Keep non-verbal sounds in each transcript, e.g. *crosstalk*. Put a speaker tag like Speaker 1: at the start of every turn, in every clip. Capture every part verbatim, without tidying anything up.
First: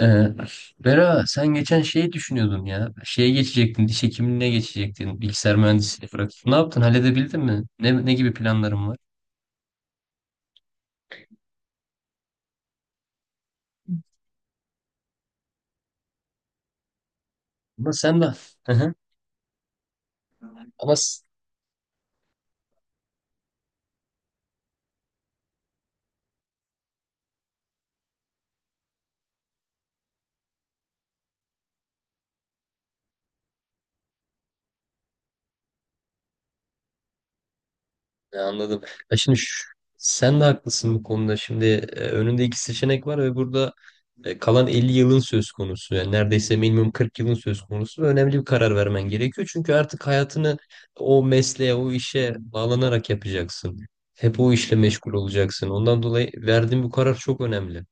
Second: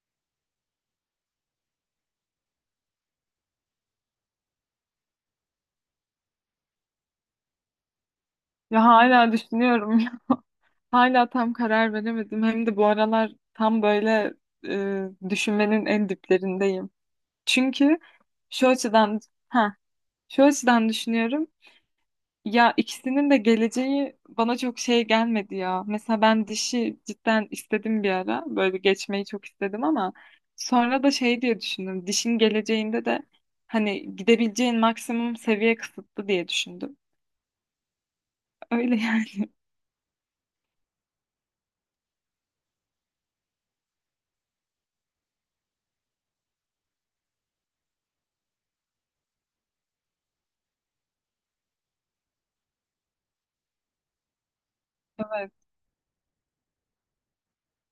Speaker 1: Ee, Bera, sen geçen şeyi düşünüyordun ya. Şeye geçecektin, diş hekimliğine geçecektin. Bilgisayar mühendisliğini bırakıp. Ne yaptın? Halledebildin mi? Ne, ne gibi
Speaker 2: Ya
Speaker 1: planların var?
Speaker 2: hala düşünüyorum. *laughs* Hala tam karar veremedim. Hem de bu aralar tam böyle e, düşünmenin en diplerindeyim.
Speaker 1: Ama
Speaker 2: Çünkü
Speaker 1: sen de...
Speaker 2: şu
Speaker 1: Hı hı.
Speaker 2: açıdan ha şu açıdan
Speaker 1: Ama s-
Speaker 2: düşünüyorum. Ya ikisinin de geleceği bana çok şey gelmedi ya. Mesela ben dişi cidden istedim bir ara. Böyle geçmeyi çok istedim ama sonra da şey diye düşündüm. Dişin geleceğinde de hani gidebileceğin maksimum seviye kısıtlı diye düşündüm.
Speaker 1: Ya, anladım.
Speaker 2: Öyle
Speaker 1: Ya şimdi
Speaker 2: yani.
Speaker 1: şu- sen de haklısın bu konuda. Şimdi e, önünde iki seçenek var ve burada e, kalan elli yılın söz konusu. Yani neredeyse minimum kırk yılın söz konusu. Ve önemli bir karar vermen gerekiyor. Çünkü artık hayatını o mesleğe, o işe bağlanarak yapacaksın. Hep o işle meşgul
Speaker 2: *laughs* Evet.
Speaker 1: olacaksın. Ondan dolayı verdiğin bu karar çok önemli.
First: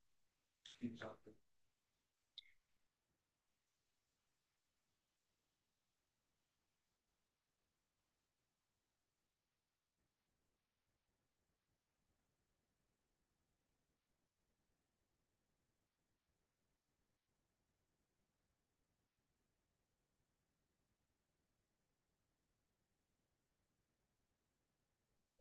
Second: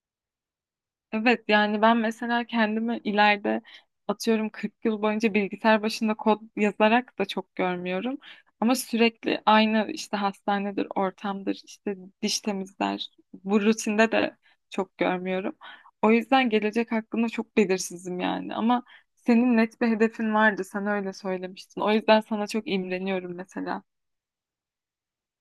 Speaker 2: Evet yani ben mesela kendimi ileride atıyorum kırk yıl boyunca bilgisayar başında kod yazarak da çok görmüyorum. Ama sürekli aynı işte hastanedir, ortamdır, işte diş temizler. Bu rutinde de çok görmüyorum. O yüzden gelecek hakkında çok belirsizim yani. Ama senin net bir hedefin vardı. Sen öyle söylemiştin. O yüzden sana çok imreniyorum mesela.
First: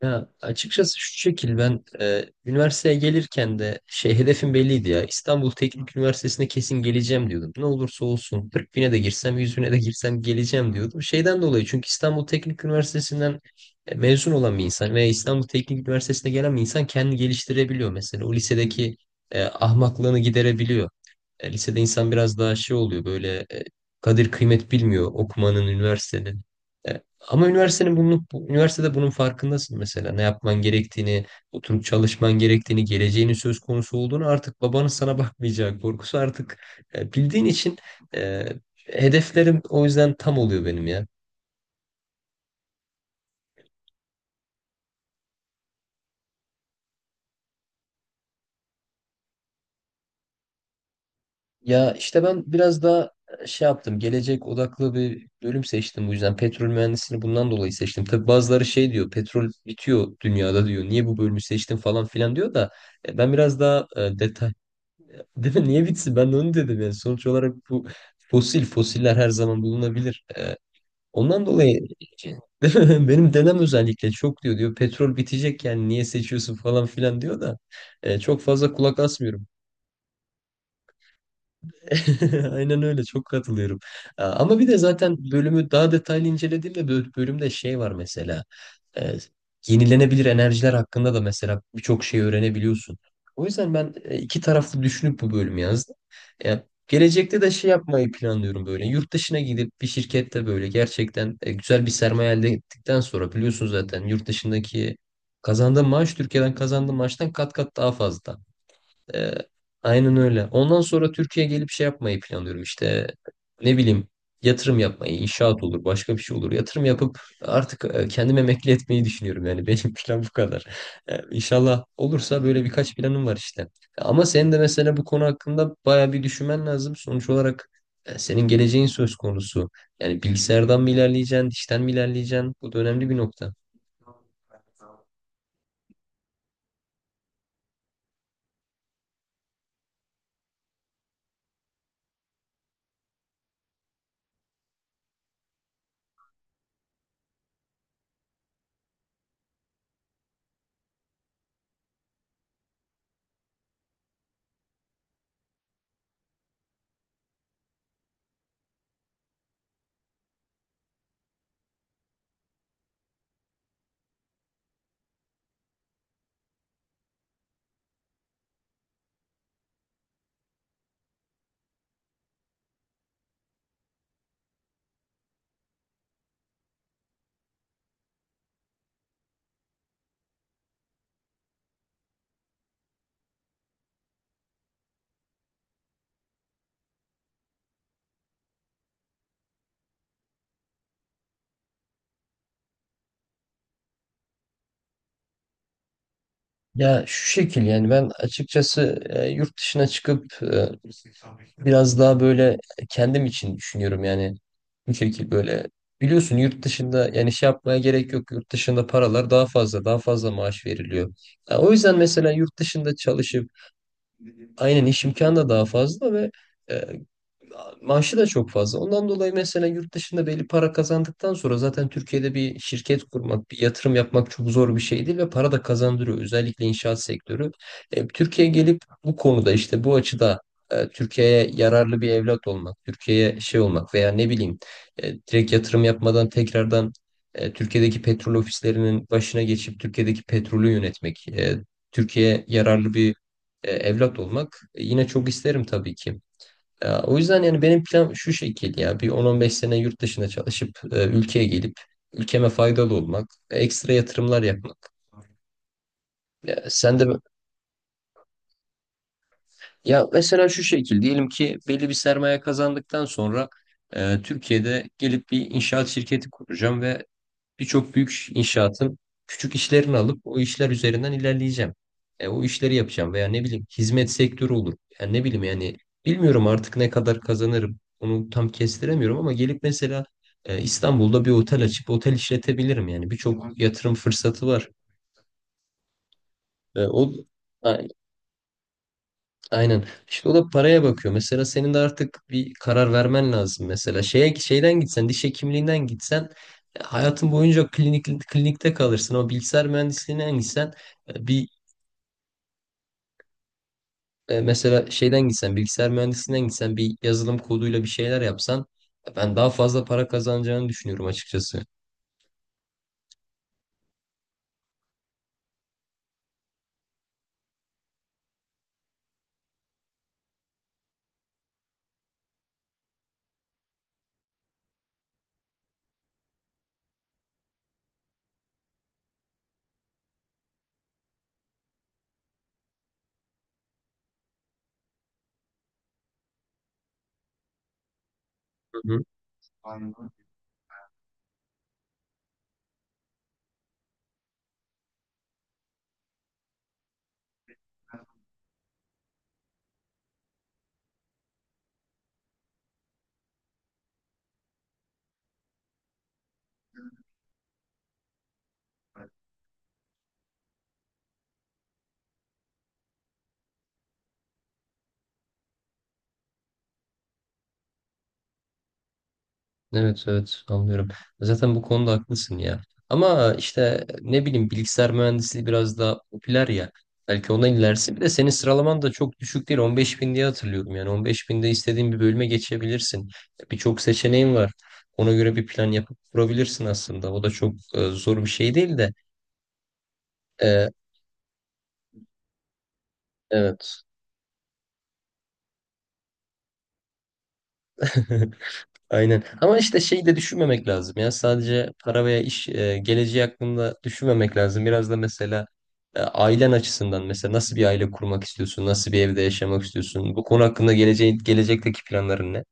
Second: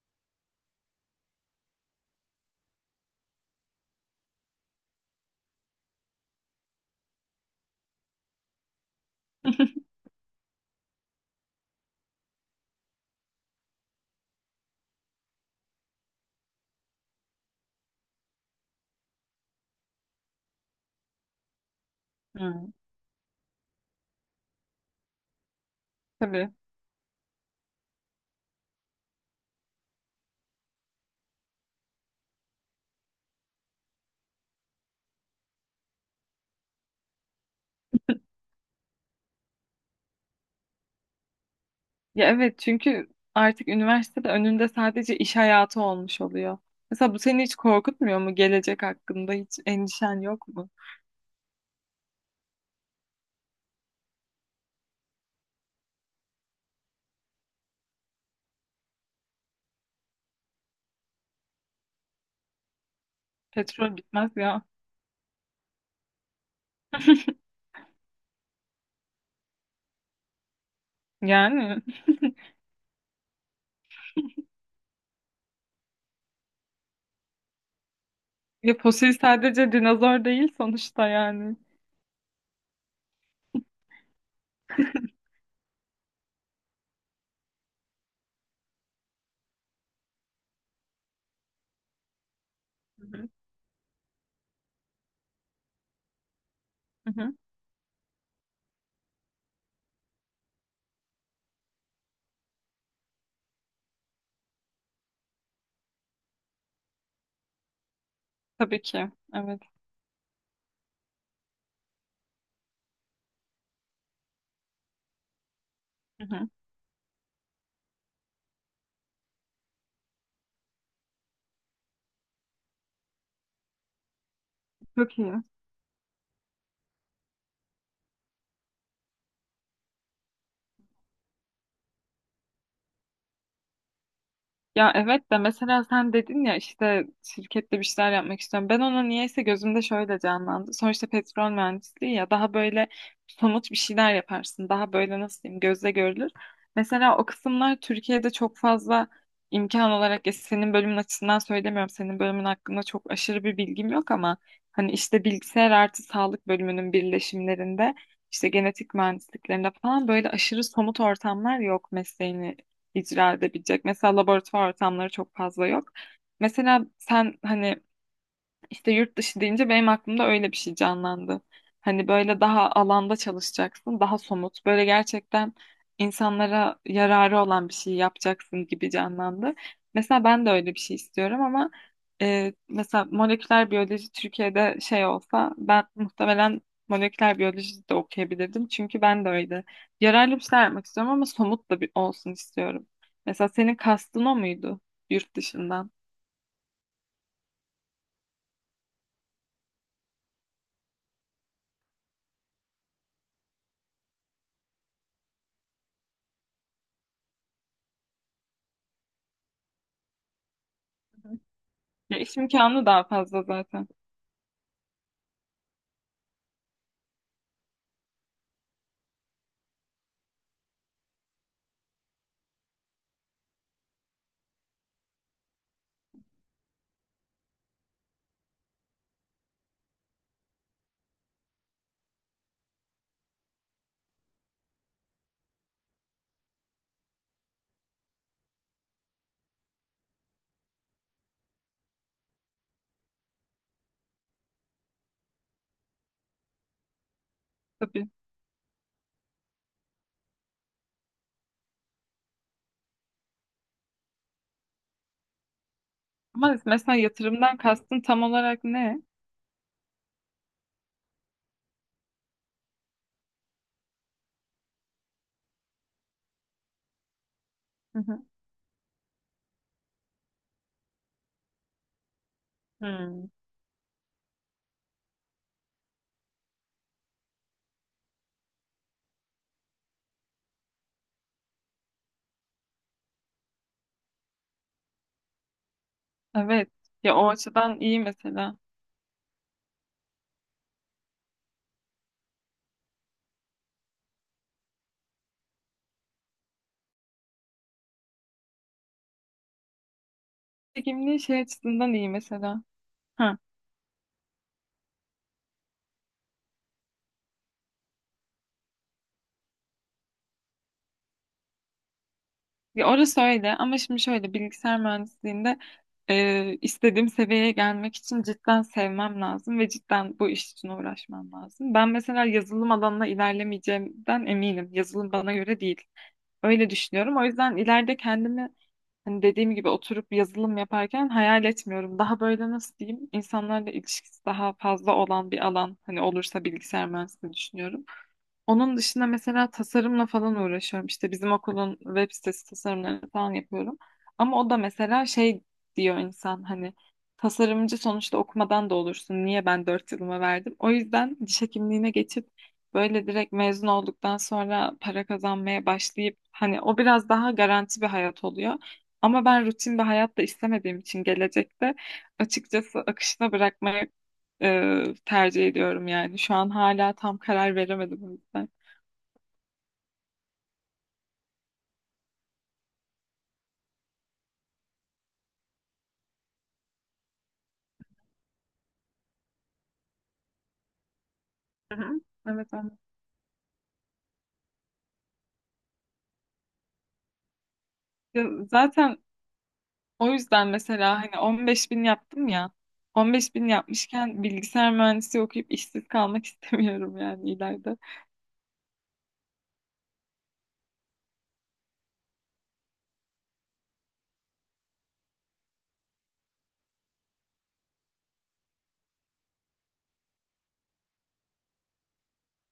Speaker 1: Ya, açıkçası şu şekil: ben e, üniversiteye gelirken de şey hedefim belliydi ya, İstanbul Teknik Üniversitesi'ne kesin geleceğim diyordum. Ne olursa olsun kırk bine de girsem yüz bine de
Speaker 2: *laughs*
Speaker 1: girsem geleceğim diyordum. Şeyden dolayı, çünkü İstanbul Teknik Üniversitesi'nden e, mezun olan bir insan veya İstanbul Teknik Üniversitesi'ne gelen bir insan kendini geliştirebiliyor mesela. O lisedeki e, ahmaklığını giderebiliyor. E, lisede insan biraz daha
Speaker 2: Hmm.
Speaker 1: şey oluyor böyle, e, kadir kıymet bilmiyor okumanın, üniversitenin.
Speaker 2: Tabii.
Speaker 1: E, Ama üniversitenin bunun, bu- üniversitede bunun farkındasın mesela. Ne yapman gerektiğini, oturup çalışman gerektiğini, geleceğinin söz konusu olduğunu, artık babanın sana bakmayacağı korkusu, artık e, bildiğin için e, hedeflerim o yüzden tam oluyor benim ya.
Speaker 2: Ya evet çünkü artık üniversitede önünde sadece iş hayatı olmuş oluyor. Mesela bu seni hiç korkutmuyor mu? Gelecek hakkında hiç endişen yok mu?
Speaker 1: Ya işte ben biraz daha şey yaptım. Gelecek odaklı bir bölüm seçtim bu yüzden. Petrol mühendisliğini bundan dolayı seçtim. Tabii bazıları şey diyor. Petrol bitiyor dünyada diyor. Niye bu bölümü seçtin falan filan diyor da e, ben biraz daha
Speaker 2: Petrol
Speaker 1: e,
Speaker 2: bitmez
Speaker 1: detay...
Speaker 2: ya.
Speaker 1: *laughs* Değil mi? Niye bitsin? Ben de onu dedim yani. Sonuç
Speaker 2: *laughs*
Speaker 1: olarak bu fosil fosiller her zaman bulunabilir. E, ondan dolayı
Speaker 2: Yani
Speaker 1: *laughs* değil mi? Benim dedem özellikle çok diyor diyor petrol bitecek yani niye seçiyorsun falan filan diyor da e, çok fazla
Speaker 2: ya
Speaker 1: kulak
Speaker 2: fosil
Speaker 1: asmıyorum.
Speaker 2: sadece dinozor değil sonuçta yani.
Speaker 1: *laughs* Aynen öyle, çok katılıyorum. Aa, ama bir de zaten bölümü daha detaylı incelediğimde bö- bölümde şey var mesela. e, Yenilenebilir enerjiler hakkında da mesela birçok şey öğrenebiliyorsun.
Speaker 2: Hı hı.
Speaker 1: O yüzden ben e, iki taraflı düşünüp bu bölümü yazdım. Ya,
Speaker 2: Hı hı.
Speaker 1: gelecekte de şey yapmayı planlıyorum böyle. Yurt dışına gidip bir şirkette böyle gerçekten e, güzel bir sermaye elde ettikten sonra, biliyorsun zaten yurt dışındaki kazandığın maaş Türkiye'den kazandığın maaştan kat kat daha fazla.
Speaker 2: Tabii ki.
Speaker 1: Ee,
Speaker 2: Evet.
Speaker 1: aynen öyle. Ondan sonra Türkiye'ye gelip şey yapmayı planlıyorum işte, ne bileyim, yatırım yapmayı, inşaat olur, başka bir
Speaker 2: Hı
Speaker 1: şey
Speaker 2: hı.
Speaker 1: olur. Yatırım yapıp artık e, kendimi emekli etmeyi düşünüyorum. Yani benim *laughs* plan bu kadar. Ee, İnşallah olursa böyle birkaç planım var işte. Ama senin de mesela bu
Speaker 2: Çok
Speaker 1: konu
Speaker 2: iyi.
Speaker 1: hakkında baya bir düşünmen lazım. Sonuç olarak e, senin geleceğin söz konusu. Yani bilgisayardan mı ilerleyeceksin, dişten mi ilerleyeceksin? Bu da önemli bir nokta.
Speaker 2: Ya evet de mesela sen dedin ya işte şirkette bir şeyler yapmak istiyorum. Ben ona niyeyse gözümde şöyle canlandı. Sonuçta petrol mühendisliği ya daha böyle somut bir şeyler yaparsın. Daha böyle nasıl diyeyim gözle görülür. Mesela o kısımlar Türkiye'de çok fazla imkan olarak ya senin bölümün açısından söylemiyorum. Senin bölümün hakkında çok aşırı bir bilgim yok ama hani işte bilgisayar artı sağlık bölümünün birleşimlerinde işte genetik mühendisliklerinde falan böyle aşırı somut ortamlar yok mesleğini icra edebilecek. Mesela laboratuvar ortamları çok fazla yok. Mesela sen hani işte yurt dışı deyince benim aklımda öyle bir şey canlandı. Hani böyle daha alanda çalışacaksın, daha somut, böyle gerçekten insanlara yararı olan bir şey yapacaksın gibi canlandı. Mesela ben de öyle bir şey istiyorum ama e, mesela moleküler biyoloji Türkiye'de şey olsa ben muhtemelen moleküler biyoloji de okuyabilirdim. Çünkü ben de öyle yararlı bir şeyler yapmak istiyorum ama somut da bir olsun istiyorum. Mesela senin kastın o muydu yurt dışından?
Speaker 1: Ya şu şekil yani, ben açıkçası e, yurt dışına çıkıp biraz daha böyle kendim için düşünüyorum yani, bu şekilde böyle. Biliyorsun yurt dışında, yani şey yapmaya gerek yok, yurt dışında paralar daha fazla daha fazla maaş veriliyor. Ya o yüzden
Speaker 2: Ya
Speaker 1: mesela
Speaker 2: iş
Speaker 1: yurt
Speaker 2: imkanı
Speaker 1: dışında
Speaker 2: daha fazla
Speaker 1: çalışıp,
Speaker 2: zaten.
Speaker 1: aynen, iş imkanı da daha fazla ve e, maaşı da çok fazla. Ondan dolayı mesela yurt dışında belli para kazandıktan sonra zaten Türkiye'de bir şirket kurmak, bir yatırım yapmak çok zor bir şey değil ve para da kazandırıyor. Özellikle inşaat sektörü. E, Türkiye'ye gelip bu konuda işte, bu açıda e, Türkiye'ye yararlı bir evlat olmak, Türkiye'ye şey olmak, veya ne bileyim e, direkt yatırım yapmadan tekrardan e, Türkiye'deki petrol ofislerinin başına geçip Türkiye'deki petrolü yönetmek, e, Türkiye'ye yararlı bir e, evlat olmak e, yine çok isterim tabii ki. Ya, o yüzden yani benim
Speaker 2: Tabii.
Speaker 1: plan şu şekilde: ya bir on on beş sene yurt dışına çalışıp e, ülkeye gelip ülkeme faydalı olmak, ekstra yatırımlar yapmak.
Speaker 2: Ama
Speaker 1: Ya,
Speaker 2: mesela
Speaker 1: sen de
Speaker 2: yatırımdan kastın tam olarak ne?
Speaker 1: ya, mesela şu şekil: diyelim ki belli bir sermaye kazandıktan sonra e, Türkiye'de gelip bir inşaat şirketi kuracağım ve birçok
Speaker 2: Hı hı.
Speaker 1: büyük inşaatın küçük işlerini alıp o işler üzerinden ilerleyeceğim. E, o işleri yapacağım, veya
Speaker 2: Hmm.
Speaker 1: ne bileyim, hizmet sektörü olur. Yani ne bileyim yani, bilmiyorum artık ne kadar kazanırım. Onu tam kestiremiyorum ama gelip mesela e, İstanbul'da bir otel açıp otel işletebilirim. Yani birçok yatırım fırsatı var.
Speaker 2: Evet.
Speaker 1: E, o
Speaker 2: Ya o açıdan iyi mesela.
Speaker 1: Aynen. İşte o da paraya bakıyor. Mesela senin de artık bir karar vermen lazım. Mesela şeye, şeyden gitsen, diş hekimliğinden gitsen e, hayatın boyunca klinik klinikte kalırsın. Ama bilgisayar mühendisliğinden gitsen
Speaker 2: Çekimliği
Speaker 1: e,
Speaker 2: şey
Speaker 1: bir
Speaker 2: açısından iyi mesela. Hı.
Speaker 1: e, mesela şeyden gitsen, bilgisayar mühendisliğinden gitsen bir yazılım koduyla bir şeyler yapsan, e, ben daha fazla para kazanacağını düşünüyorum açıkçası.
Speaker 2: Ya orası öyle ama şimdi şöyle bilgisayar mühendisliğinde e, istediğim seviyeye gelmek için cidden sevmem lazım ve cidden bu iş için uğraşmam lazım. Ben mesela yazılım alanına ilerlemeyeceğimden eminim. Yazılım bana göre değil. Öyle düşünüyorum. O yüzden ileride kendimi hani dediğim gibi oturup yazılım yaparken hayal etmiyorum. Daha böyle nasıl diyeyim insanlarla ilişkisi daha fazla olan bir alan hani olursa bilgisayar mühendisliği düşünüyorum. Onun
Speaker 1: Hı.
Speaker 2: dışında mesela tasarımla falan uğraşıyorum. İşte bizim okulun web sitesi tasarımlarını falan yapıyorum. Ama o da mesela şey diyor insan hani tasarımcı sonuçta okumadan da olursun. Niye ben dört yılımı verdim? O yüzden diş hekimliğine geçip böyle direkt mezun olduktan sonra para kazanmaya başlayıp hani o biraz daha garanti bir hayat oluyor. Ama ben rutin bir hayat da istemediğim için gelecekte açıkçası akışına bırakmaya e, tercih ediyorum yani. Şu an hala tam karar veremedim o yüzden.
Speaker 1: Evet, evet, anlıyorum. Zaten bu konuda haklısın ya. Ama işte ne bileyim, bilgisayar mühendisliği biraz daha popüler ya. Belki ona ilerisi. Bir de senin sıralaman da çok düşük değil. on beş bin diye hatırlıyorum yani. on beş binde
Speaker 2: Hı
Speaker 1: istediğin bir
Speaker 2: hı.
Speaker 1: bölüme
Speaker 2: Evet anladım.
Speaker 1: geçebilirsin. Birçok seçeneğin var. Ona göre bir plan yapıp kurabilirsin aslında. O da çok e, zor
Speaker 2: Ya
Speaker 1: bir şey değil de.
Speaker 2: Zaten o yüzden
Speaker 1: E,
Speaker 2: mesela hani on beş bin yaptım ya on beş bin
Speaker 1: evet.
Speaker 2: yapmışken bilgisayar mühendisi okuyup işsiz kalmak *laughs* istemiyorum yani ileride.
Speaker 1: *laughs* Aynen. Ama işte şeyi de düşünmemek lazım ya. Sadece para veya iş e, geleceği hakkında düşünmemek lazım. Biraz da mesela e, ailen açısından mesela, nasıl bir aile kurmak istiyorsun? Nasıl bir evde yaşamak istiyorsun? Bu konu hakkında geleceğin, gelecekteki planların ne?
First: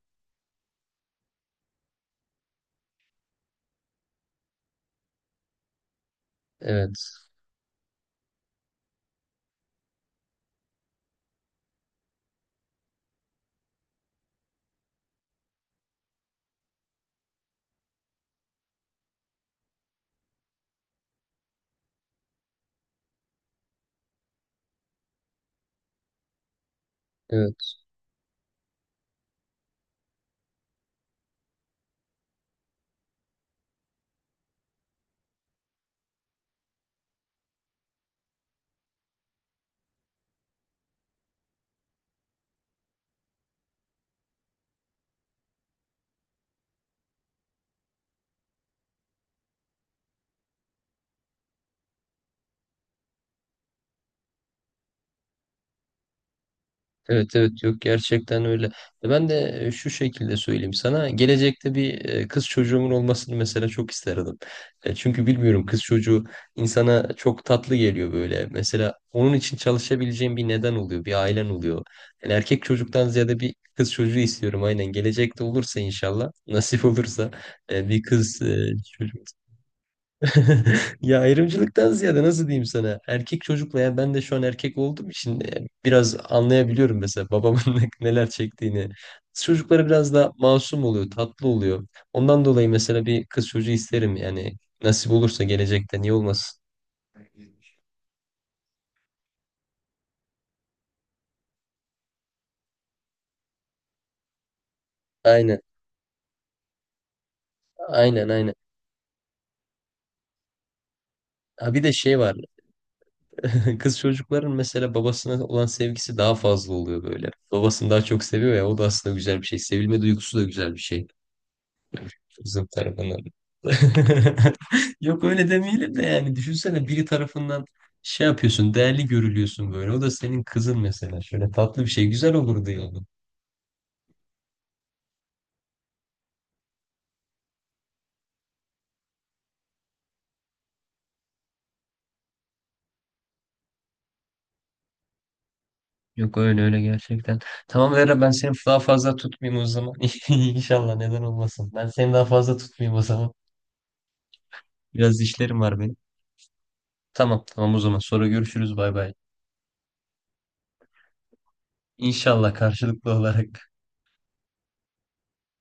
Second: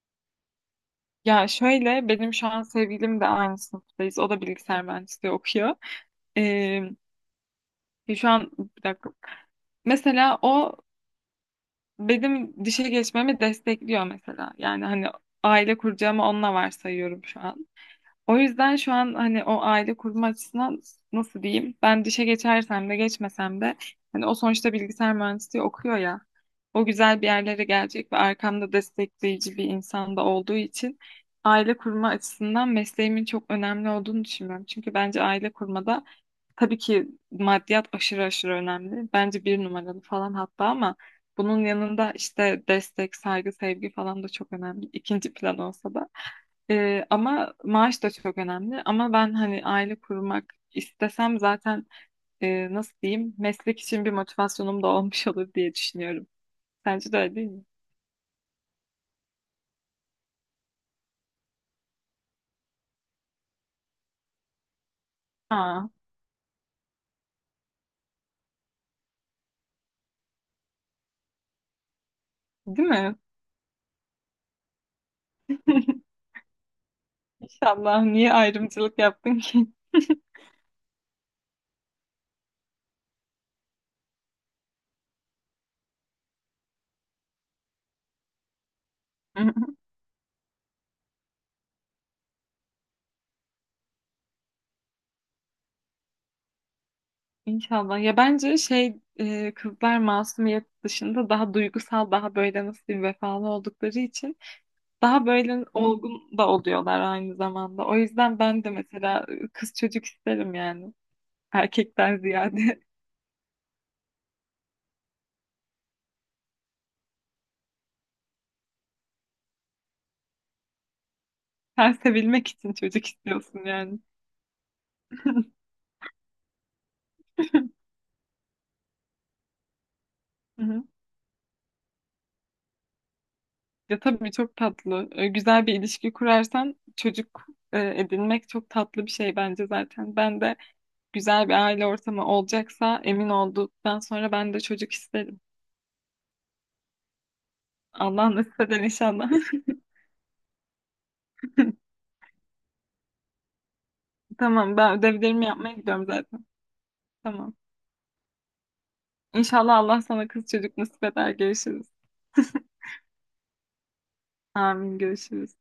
Speaker 2: Ya şöyle benim şu an sevgilim de aynı sınıftayız. O da bilgisayar mühendisliği okuyor. Ee,
Speaker 1: Evet.
Speaker 2: şu an bir dakika. Mesela o benim dişe geçmemi destekliyor mesela. Yani hani aile kuracağımı onunla varsayıyorum şu an. O yüzden şu an hani o aile kurma açısından nasıl diyeyim? Ben dişe geçersem de geçmesem de hani o sonuçta bilgisayar mühendisliği okuyor ya. O güzel bir yerlere
Speaker 1: Evet.
Speaker 2: gelecek ve arkamda destekleyici bir insan da olduğu için aile kurma açısından mesleğimin çok önemli olduğunu düşünüyorum. Çünkü bence aile kurmada tabii ki maddiyat aşırı aşırı önemli. Bence bir numaralı falan hatta ama bunun yanında işte destek, saygı, sevgi falan da çok önemli. İkinci plan olsa da. Ee, ama maaş da çok önemli. Ama ben hani aile kurmak istesem zaten e, nasıl diyeyim meslek için bir motivasyonum da *laughs* olmuş olur diye düşünüyorum. Sence de
Speaker 1: Evet,
Speaker 2: öyle değil mi?
Speaker 1: evet, yok, gerçekten öyle. E Ben de e, şu şekilde söyleyeyim sana. Gelecekte bir e, kız çocuğumun olmasını mesela çok isterdim. E, Çünkü bilmiyorum, kız
Speaker 2: Aa,
Speaker 1: çocuğu insana çok tatlı geliyor böyle. Mesela onun için çalışabileceğim bir neden oluyor, bir ailen oluyor. Yani erkek
Speaker 2: değil
Speaker 1: çocuktan
Speaker 2: mi?
Speaker 1: ziyade bir kız çocuğu istiyorum, aynen. Gelecekte olursa
Speaker 2: *laughs*
Speaker 1: inşallah, *laughs* nasip olursa e, bir
Speaker 2: İnşallah. Niye
Speaker 1: kız e,
Speaker 2: ayrımcılık
Speaker 1: çocuğu.
Speaker 2: yaptın ki?
Speaker 1: *laughs* Ya, ayrımcılıktan ziyade nasıl diyeyim sana? Erkek çocukla, ya ben de şu an erkek olduğum için e, biraz anlayabiliyorum mesela babamın *laughs* ne- neler çektiğini. Kız
Speaker 2: *laughs*
Speaker 1: çocukları biraz daha masum oluyor, tatlı oluyor. Ondan dolayı mesela bir kız çocuğu isterim yani, nasip olursa gelecekte niye olmasın?
Speaker 2: İnşallah. Ya bence şey e, kızlar masumiyet dışında daha duygusal, daha böyle nasıl diyeyim vefalı oldukları için daha
Speaker 1: Aynen,
Speaker 2: böyle olgun da oluyorlar aynı zamanda. O
Speaker 1: aynen,
Speaker 2: yüzden
Speaker 1: aynen.
Speaker 2: ben de mesela e, kız çocuk isterim yani.
Speaker 1: Ha, bir de
Speaker 2: Erkekten
Speaker 1: şey var.
Speaker 2: ziyade
Speaker 1: *laughs* Kız çocukların mesela babasına olan sevgisi daha fazla oluyor böyle. Babasını daha çok seviyor ya, o da aslında güzel bir şey. Sevilme duygusu da güzel bir şey.
Speaker 2: *laughs* sen sevilmek
Speaker 1: Kızım
Speaker 2: için çocuk
Speaker 1: tarafından.
Speaker 2: istiyorsun yani.
Speaker 1: *laughs* Yok, öyle
Speaker 2: *laughs*
Speaker 1: demeyelim de yani düşünsene, biri tarafından şey yapıyorsun, değerli görülüyorsun böyle. O da senin
Speaker 2: Hı
Speaker 1: kızın
Speaker 2: hı.
Speaker 1: mesela. Şöyle tatlı bir şey güzel olurdu yani.
Speaker 2: Ya tabii çok tatlı. Ee, Güzel bir ilişki kurarsan çocuk e, edinmek çok tatlı bir şey bence zaten. Ben de güzel bir aile ortamı olacaksa emin olduktan sonra ben de çocuk isterim.
Speaker 1: Yok, öyle öyle, gerçekten. Tamam Vera,
Speaker 2: Allah
Speaker 1: ben seni
Speaker 2: nasip
Speaker 1: daha
Speaker 2: eder
Speaker 1: fazla
Speaker 2: inşallah.
Speaker 1: tutmayayım o zaman. *laughs* İnşallah, neden olmasın. Ben
Speaker 2: *laughs*
Speaker 1: seni daha fazla tutmayayım o zaman.
Speaker 2: Tamam ben
Speaker 1: Biraz
Speaker 2: ödevlerimi
Speaker 1: işlerim
Speaker 2: yapmaya
Speaker 1: var benim.
Speaker 2: gidiyorum zaten.
Speaker 1: Tamam,
Speaker 2: Tamam.
Speaker 1: tamam, o zaman sonra görüşürüz, bay bay.
Speaker 2: İnşallah Allah sana kız çocuk nasip eder. Görüşürüz.
Speaker 1: İnşallah
Speaker 2: *laughs*
Speaker 1: karşılıklı olarak.
Speaker 2: Amin görüşürüz.